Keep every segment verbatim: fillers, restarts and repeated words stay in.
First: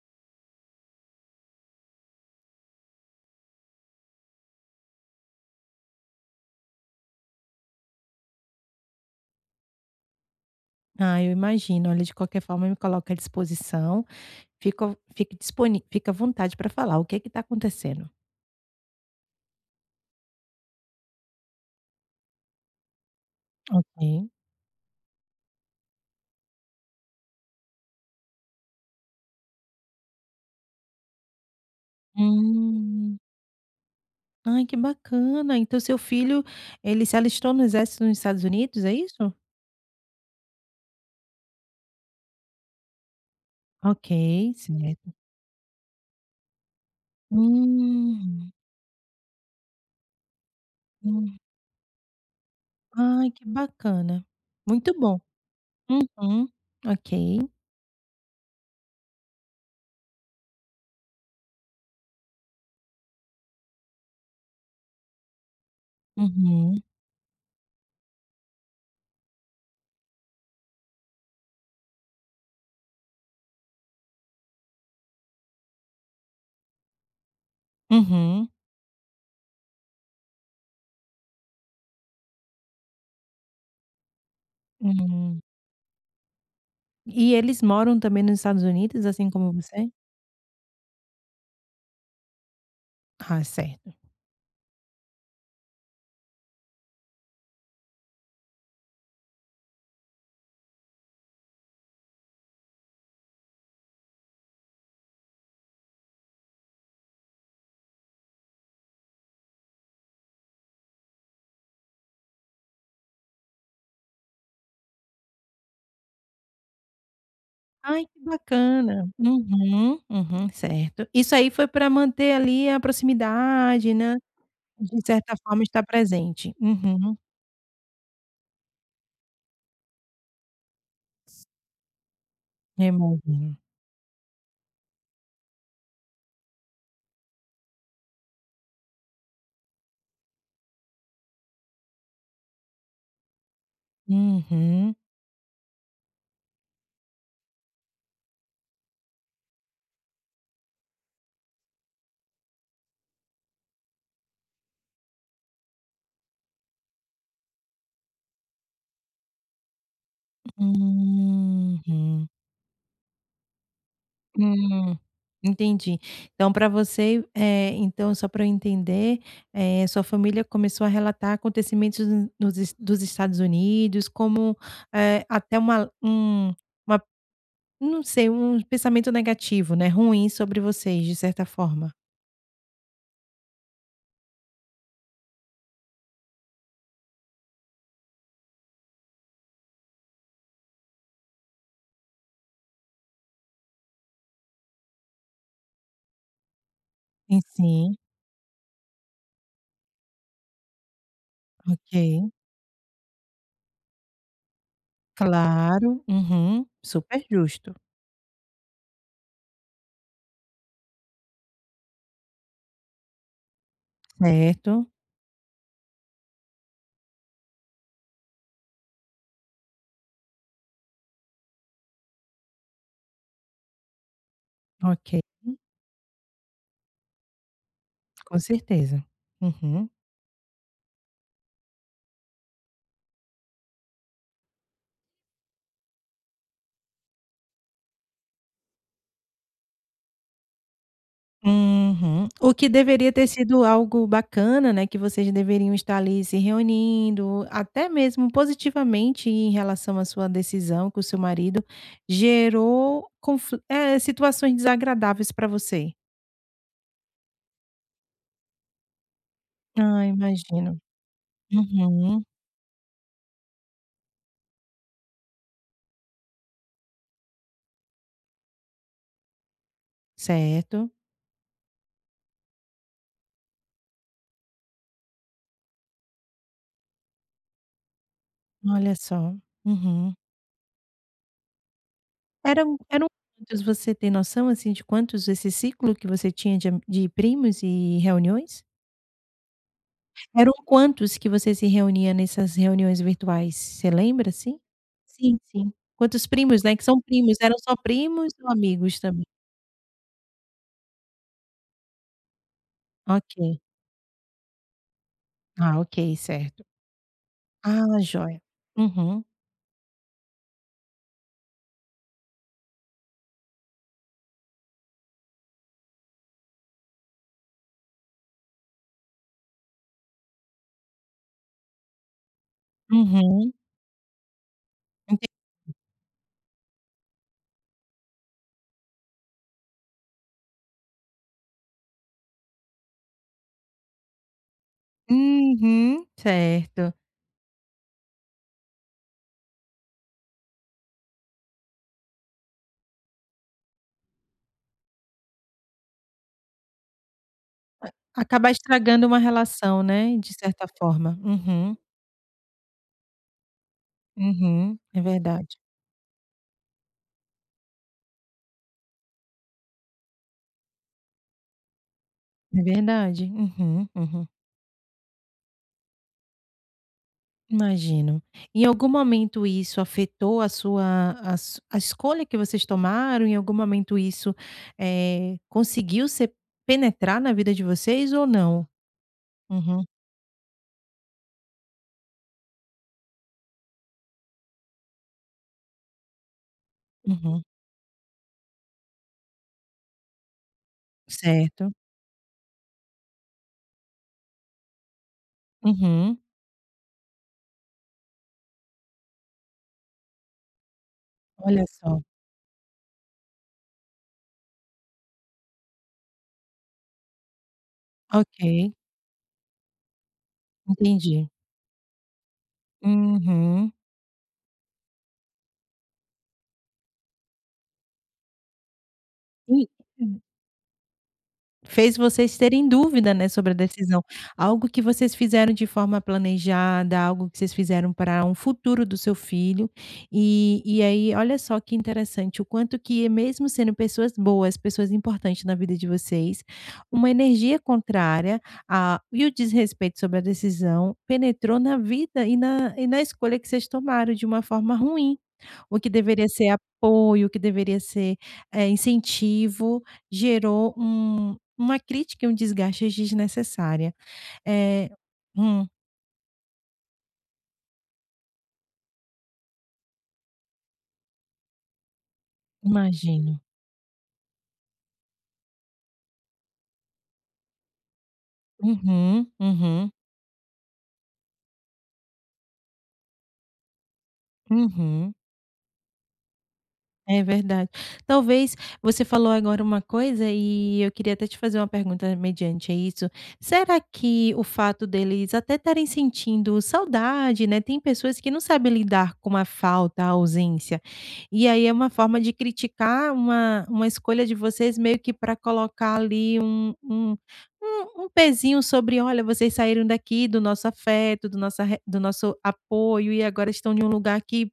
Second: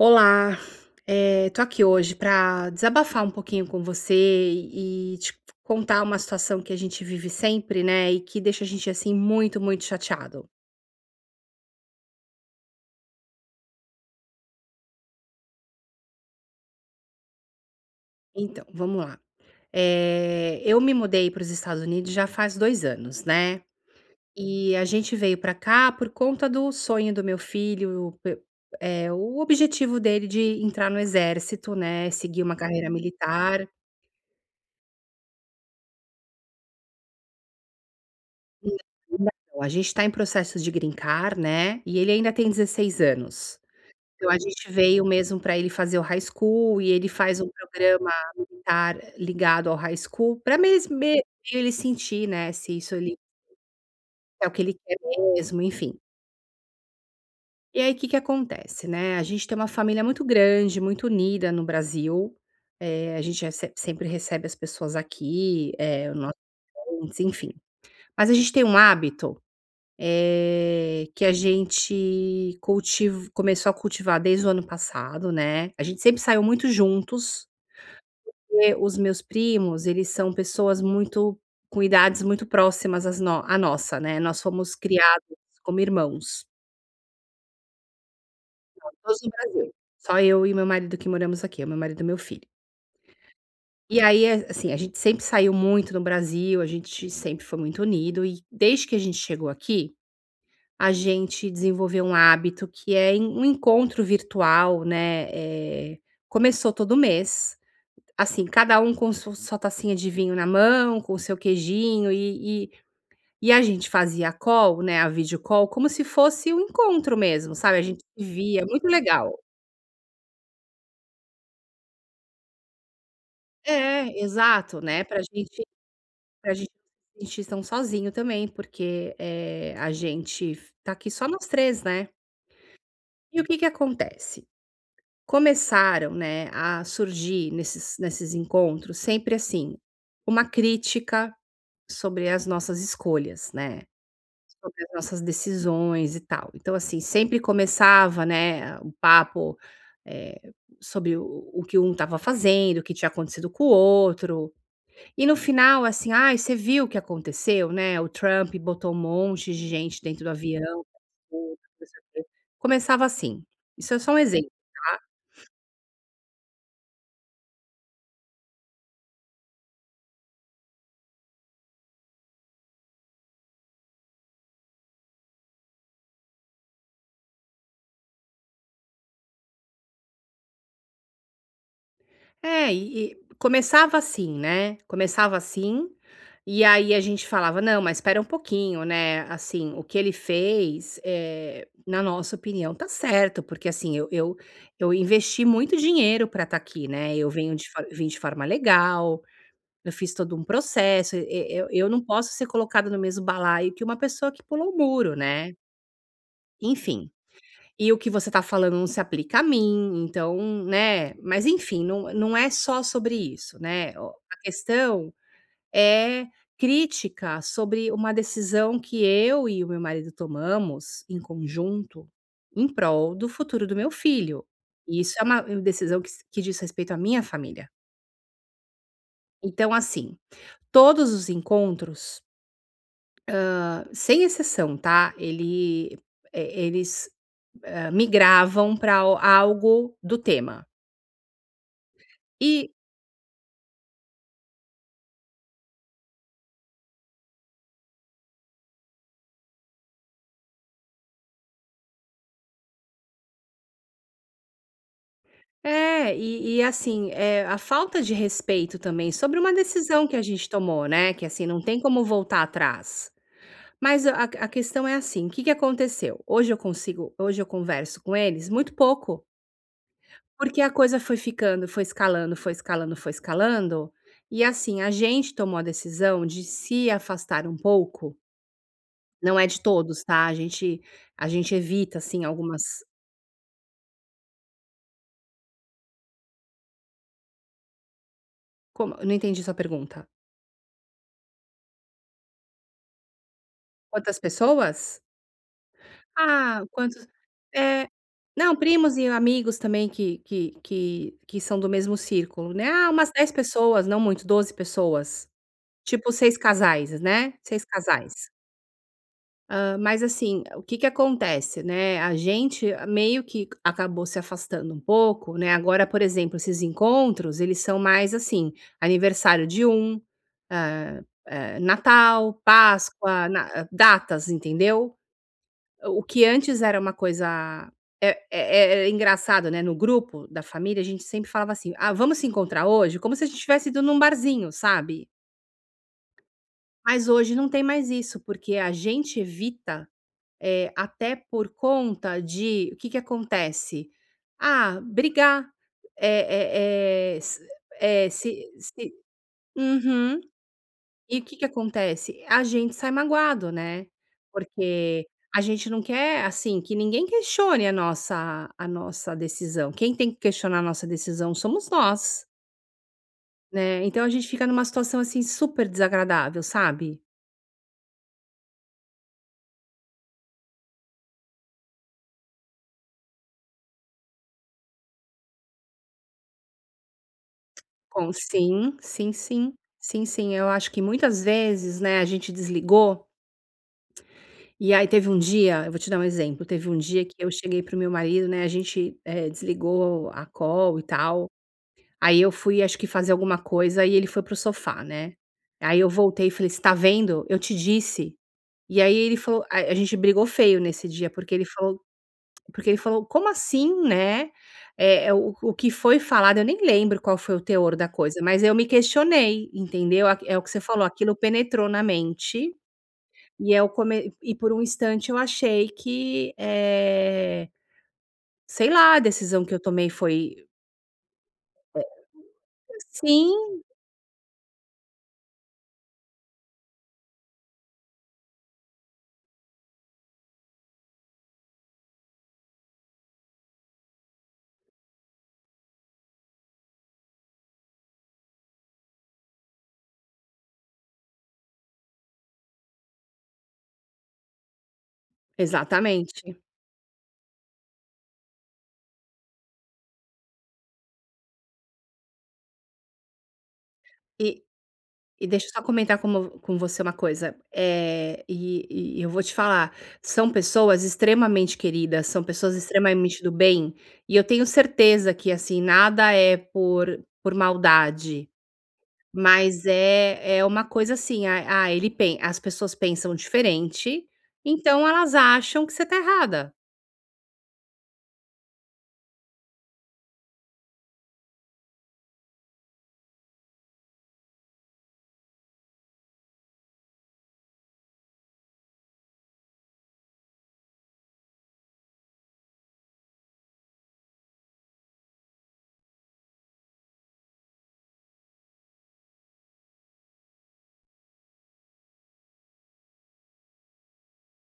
Olá, eh, tô aqui hoje pra desabafar um pouquinho com você e e te contar uma situação que a gente vive sempre, né, e que deixa a gente assim muito, muito chateado. Ah, eu imagino. Olha, de qualquer forma, eu me coloco à disposição, fico fica disponi fica à vontade pra falar. O que que está acontecendo? Então, vamos lá! Eh, eu me mudei para os Estados Unidos já faz dois anos, né, Ok. e a gente veio para cá por conta do sonho do meu filho, pe eh, o objetivo dele de entrar no Exército, né, seguir uma carreira Hum. militar. Ai, que bacana! Então, seu filho, ele se alistou no Exército nos Estados [unintelligible] Unidos, é isso? Não, a gente está em processo de Green Card, né, e ele ainda tem dezesseis anos. Ok, Então, a gente veio certo. mesmo pra ele fazer o high school e ele faz um programa Hum. militar ligado ao high school pra mes me Hum. ele sentir, né, se isso ele Ai, que bacana, é o que ele muito quer bom, mesmo, enfim. uhum, ok. E aí, o que que acontece, né, a gente tem uma família muito grande, muito unida no Brasil. Eh, a gente rece sempre recebe as pessoas aqui, eh, nós, Uhum. [unintelligible] enfim. Mas a gente tem um hábito, eh, que a gente cultiv começou a cultivar desde o ano passado, né, a gente sempre saiu muito juntos, Uhum. porque os meus primos, eles são pessoas muito com idades muito próximas às no à nossa, né. Nós fomos criados Hum. como irmãos. E eles moram também nos Estados Unidos, Todos no assim como Brasil, você? só eu e o meu marido que moramos aqui, meu marido e meu filho. Ah, certo. E aí, é a assim, a gente sempre saiu muito no Brasil, a gente sempre foi muito unido e, desde que a gente chegou aqui, a gente desenvolveu um hábito, que é en um encontro virtual, né, eh, começou todo mês assim, cada um com su sua tacinha de vinho na mão, com o seu queijinho e e e a gente fazia a call, né, a videocall, como se fosse um encontro mesmo, sabe, a gente Ai, que se via, muito bacana, legal. uhum, uhum, certo. Isso aí foi pra manter ali, a proximidade, né, É, exato, de né, pra a certa gente forma, está pra presente. gente Uhum. não se sentir tão sozinho também, porque, eh, a gente f tá aqui só nós três né? E o [unintelligible] que que acontece? Começaram, né, a surgir nesses nesses encontros, sempre assim, uma crítica sobre as nossas escolhas, né, sobre as Uhum. nossas decisões e tal. Então assim, sempre começava, né, a o papo, eh, sobre o o o que um estava fazendo, o que tinha acontecido com o outro e, no final, assim: "Ai, você viu o que aconteceu, né? O Trump botou um monte de gente dentro do avião" [unintelligible] Uhum. começava assim. Isso é só um exemplo, Hum, tá. entendi. Então para você, eh, então só para eu entender, eh, sua família começou a relatar acontecimentos no nos Es dos Estados Unidos como, eh, até uma, eh um uma não sei, um pensamento negativo, né, ruim sobre vocês, de certa forma. É, e e começava assim, né, começava assim, e aí a gente falava: "Não, mas espera um pouquinho, né, assim, o que ele fez, eh, na nossa opinião, está certo", porque assim, eu eu eu investi muito dinheiro para estar aqui, né, eu E venho de for sim. vim de forma legal, eu fiz todo um processo, e e eu não posso Ok. ser colocada no mesmo balaio que uma pessoa que pulou o muro, né Claro, uhum, enfim: super justo. "E o que você está falando não se aplica a mim, então", né, mas, enfim, não não é só sobre isso, né. O a Certo. questão é crítica sobre uma decisão que eu e o meu marido tomamos em conjunto, em prol do futuro do meu filho. E isso OK. é uma decisão que s que diz respeito à minha família. Com certeza, Então, uhum. assim, todos os encontros, hã, sem exceção, tá? Ele e e eles, ah, migravam pra al algo do tema. Uhum. O que E deveria ter sido algo bacana, né, que vocês deveriam estar ali, se reunindo, até mesmo positivamente, em relação à sua decisão, que o seu marido gerou confli é, situações desagradáveis pra você. É, e e, assim, é a falta de respeito também sobre uma decisão Ai, que a gente imagino. tomou, né, que, assim, não tem como Uhum. voltar atrás. Mas a a a questão é assim: o que que aconteceu? Hoje eu consigo hoje eu converso com eles muito pouco porque a Certo. coisa foi ficando, foi escalando, foi escalando, foi escalando e, assim, a gente tomou a decisão de se afastar um pouco Olha só, não é de todos, uhum. tá? A gente a gente evita assim algumas Eram eram quantos, você tem noção, assim, de quantos desse ciclo que você tinha de a de primos e reuniões? Como eu não entendi a sua pergunta. Eram quantos que você se reunia nessas reuniões virtuais? Você Quantas lembra assim? pessoas? Sim, sim, quantos primos, Ah, né, que são quantos primos, eram só eh. primos ou Não, primos amigos e também? amigos também, que que que que são do mesmo círculo, né. Ah, umas dez Ok. pessoas, não muito, doze pessoas, Ah, tipo, ok. seis Certo. casais, né, seis Ah, casais. joia. Uhum. Hã, mas, assim, o que que acontece, né, a gente meio que c acabou se afastando um pouco, né. Agora, por exemplo, esses encontros, eles são mais, assim, aniversário de um, eh eh, Natal, Páscoa, Uhum. na datas, entendeu? Entendi. O que antes era uma coisa é é é engraçado, né, no grupo da família, a gente sempre falava assim: "Ah, vamos se encontrar hoje?", como se a gente tivesse ido num barzinho, sabe. Uhum, certo. Mas hoje não tem mais isso, porque a gente evita, eh, até por conta de o que que acontece? Ah, brigar, eh eh eh, se Vai eh, se acabar se estragando uma relação, né, Uhum. de certa E forma. o que que Uhum. acontece? A gente sai magoado, né, Uhum. É porque a verdade. gente não quer, assim, que ninguém questione a nossa a nossa decisão. Quem tem que questionar a nossa decisão somos nós. É verdade. Né, Uhum, então a gente uhum. fica numa situação, assim, super desagradável, sabe. Imagino. Em algum momento, isso afetou a sua a su a escolha que vocês tomaram? Em algum momento isso, eh, conseguiu ser penetrar na vida de Com vocês ou não? Sim, sim, sim, Uhum. sim, sim. Eu acho que muitas vezes, né, a gente desligou e aí, teve um dia eu vou te dar um exemplo, teve um dia que eu Uhum. cheguei para o meu marido, né, a gente, eh, desligou a call e tal. Certo. Aí eu fui, acho que fazer alguma coisa e ele foi para o sofá, né, aí eu Uhum. voltei e falei: "Você tá vendo, eu te disse". E aí ele falou a a gente brigou feio nesse dia, porque ele Olha falou só. porque ele falou: "Como assim, né?". Eh, é o o que foi falado eu nem lembro qual foi o teor da coisa, mas eu me Ok. questionei, entendeu a q é o que você falou, aquilo Entendi. penetrou na mente e é o Uhum. come e por um instante eu achei que, eh, sei lá, a decisão que eu tomei [unintelligible] foi Fez vocês É, terem [unintelligible] dúvida, né, sobre a sim. decisão. Algo que vocês fizeram de forma planejada, algo que vocês fizeram pra um futuro do seu filho. Eh, e aí, olha só que interessante, o quanto que é mesmo sendo pessoas boas, pessoas importantes na vida de vocês, uma energia contrária, ah, e o desrespeito sobre a decisão penetrou na vida e na e na escolha que vocês tomaram, de uma forma ruim. O que deveria Exatamente. ser apoio, o que deveria ser, eh, incentivo, gerou um uma crítica e um desgaste desnecessária, Eh, eh e deixa eu só hum. comentar como com você uma coisa, eh, e e eu vou te falar são pessoas extremamente queridas, são pessoas extremamente do Imagino. bem. E eu tenho certeza que, assim, nada é por por maldade, Uhum, mas uhum. é é uma coisa assim. Ah ah, ele pen as pessoas pensam diferente, então elas Uhum. acham que você tá errada. É verdade. Talvez você falou agora uma coisa, eh, eu queria até te fazer uma pergunta, mediante a isso. Será que o fato deles até estarem sentindo saudade, né, têm pessoas que não sabem lidar com a falta, a ausência. E aí é uma forma de criticar uma uma escolha de vocês meio que pra colocar, ali, um um um um pezinho sobre: "Olha, vocês saíram daqui do nosso afeto, do nossa re do nosso apoio e agora estão em um lugar que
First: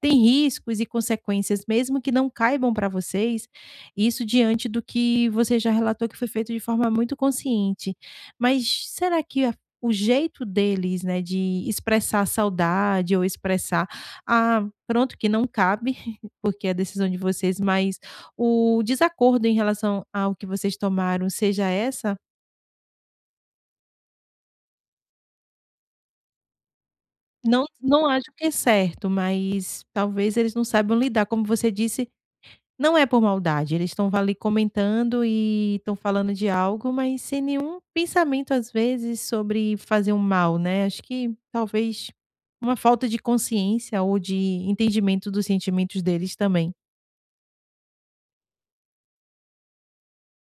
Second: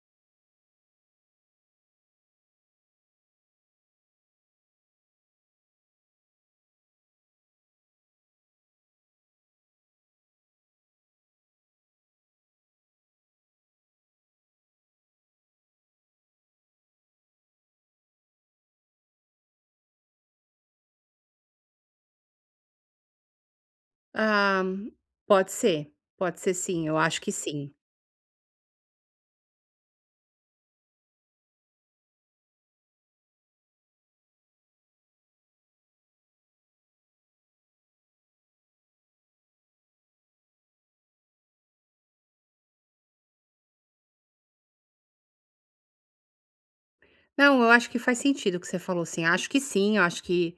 tem riscos e consequências, mesmo que não caibam pra vocês". Isso diante do que você já relatou que foi feito de forma muito consciente. Mas será que é o jeito deles, né, de expressar saudade ou expressar, ah, pronto, que não cabe, porque é a decisão de vocês, mas o desacordo em relação ao que vocês tomaram seja essa? Ah, pode ser, pode ser sim, eu acho que Não sim. não acho que é certo, mas, talvez, eles não saibam lidar, como você disse, não é por maldade, eles estão ali, comentando e estão falando de algo, mas sem nenhum pensamento, às vezes, sobre fazer um mal, né, acho que talvez uma falta de consciência ou de entendimento dos sentimentos deles também. Não, eu acho que faz sentido o que você falou sim, acho que sim, eu acho que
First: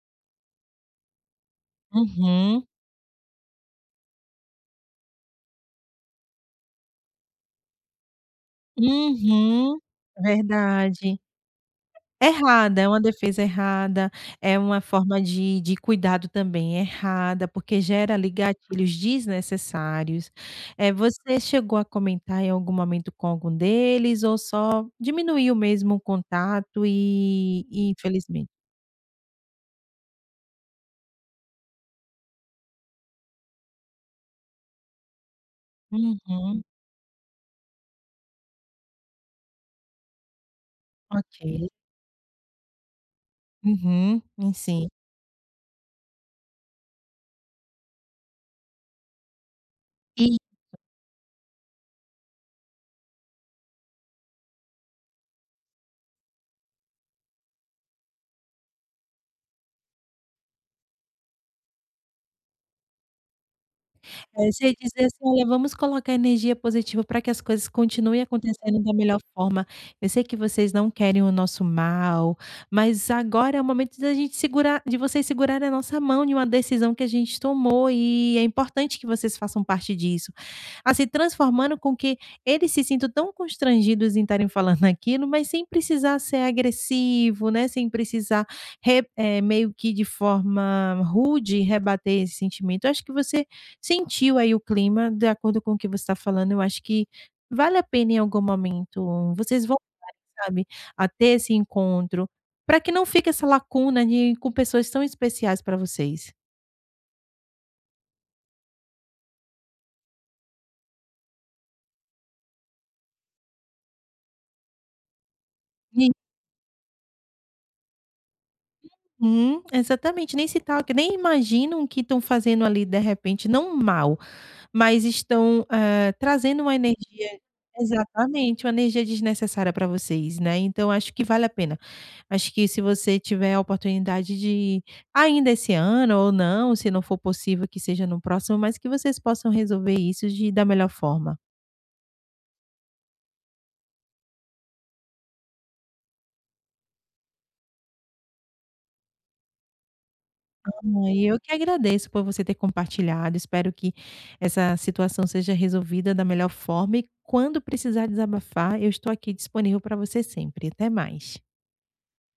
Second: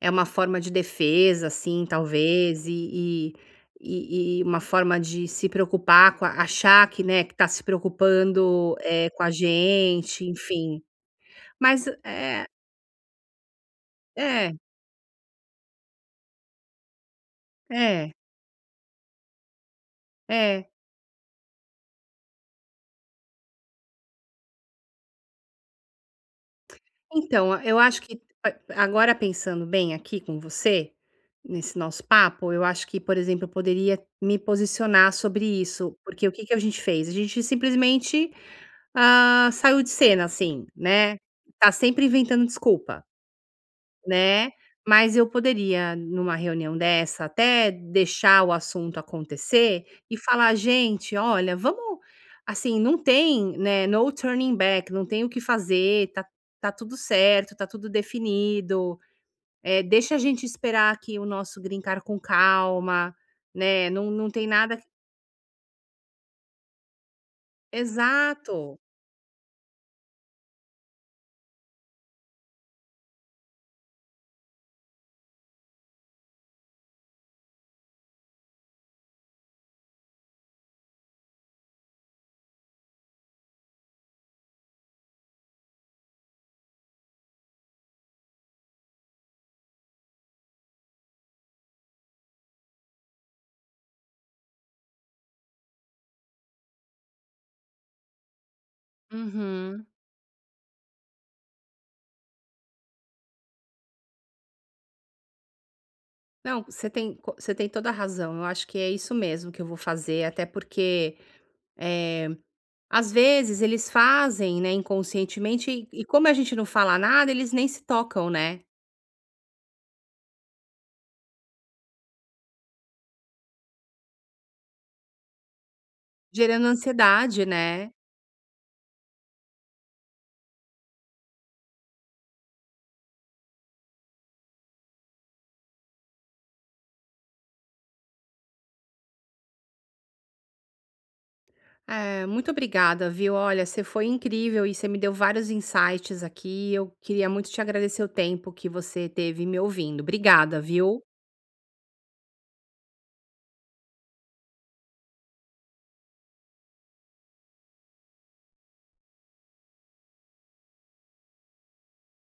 é uma forma de defesa, assim, Uhum. talvez e e e e uma forma de se preocupar com a achar que, né, que está se preocupando, eh, com a Uhum, gente, enfim, verdade. mas é Errada, é uma defesa errada, É. é uma forma de de cuidado também errada, porque É. gera ali, gatilhos desnecessários, É eh, você chegou a comentar, em algum momento, com algum deles ou só diminuiu mesmo o contato Então a e eu e acho que infelizmente a agora, pensando bem aqui com você, nesse nosso papo, eu acho que, por exemplo, eu poderia me posicionar sobre isso, porque o que que a Uhum. gente fez? A gente simplesmente, ah, saiu de cena assim, né, OK. está sempre inventando desculpa Uhum, né, e sim. mas eu poderia, numa reunião dessa, até deixar o assunto acontecer e E falar: "Gente, olha, vamos assim, não tem, né, no turning back, não tem o que fazer, tá tá tudo certo, tá tudo definido, eh, deixa a gente esperar aqui o nosso green card com calma, né, não não tem É, você nada". dizer assim: "Olha, vamos colocar energia positiva para que as coisas continuem Exato. acontecendo da melhor forma. Eu sei que vocês não querem o nosso mal, mas agora é o momento de a gente segurar de vocês segurarem a nossa mão de uma decisão que a gente tomou e é importante que vocês façam parte disso", assim, transformando com que eles se sintam tão constrangidos em estarem falando naquilo, mas sem precisar ser agressivo, né, sem precisar re é meio que de forma rude rebater esse sentimento. Eu acho que você sentiu aí, o clima, de acordo com o que você está falando. Eu acho que vale a pena em algum momento, vocês Uhum. voltarem sabe, a ter esse encontro para que não fique essa lacuna de com pessoas tão especiais para vocês. Não, você tem co você tem toda a razão, eu acho que é isso mesmo que eu vou fazer, até porque, eh, às vezes, eles fazem, né, Inconscientemente, e e I como a gente não fala nada, eles nem se tocam, né. Uhum, exatamente, nem se toquem, nem imaginam que estão fazendo ali, de repente, não mal, mas estão, eh, trazendo Gerando uma energia ansiedade, né. exatamente, uma energia desnecessária para vocês, né. Então, acho que vale a pena, acho que se você tiver a oportunidade de, ainda esse ano ou não, se não for possível, que seja no próximo, mas que vocês possam resolver isso de da melhor forma. É, muito obrigada, viu? Olha, você foi incrível e você me deu vários insights aqui e eu queria muito te agradecer o tempo que você esteve me ouvindo. Obrigada, viu. [unintelligible] Eu que agradeço por você ter compartilhado. Espero que essa situação seja resolvida da melhor forma e quando precisar desabafar, eu estou aqui disponível para você sempre e até mais.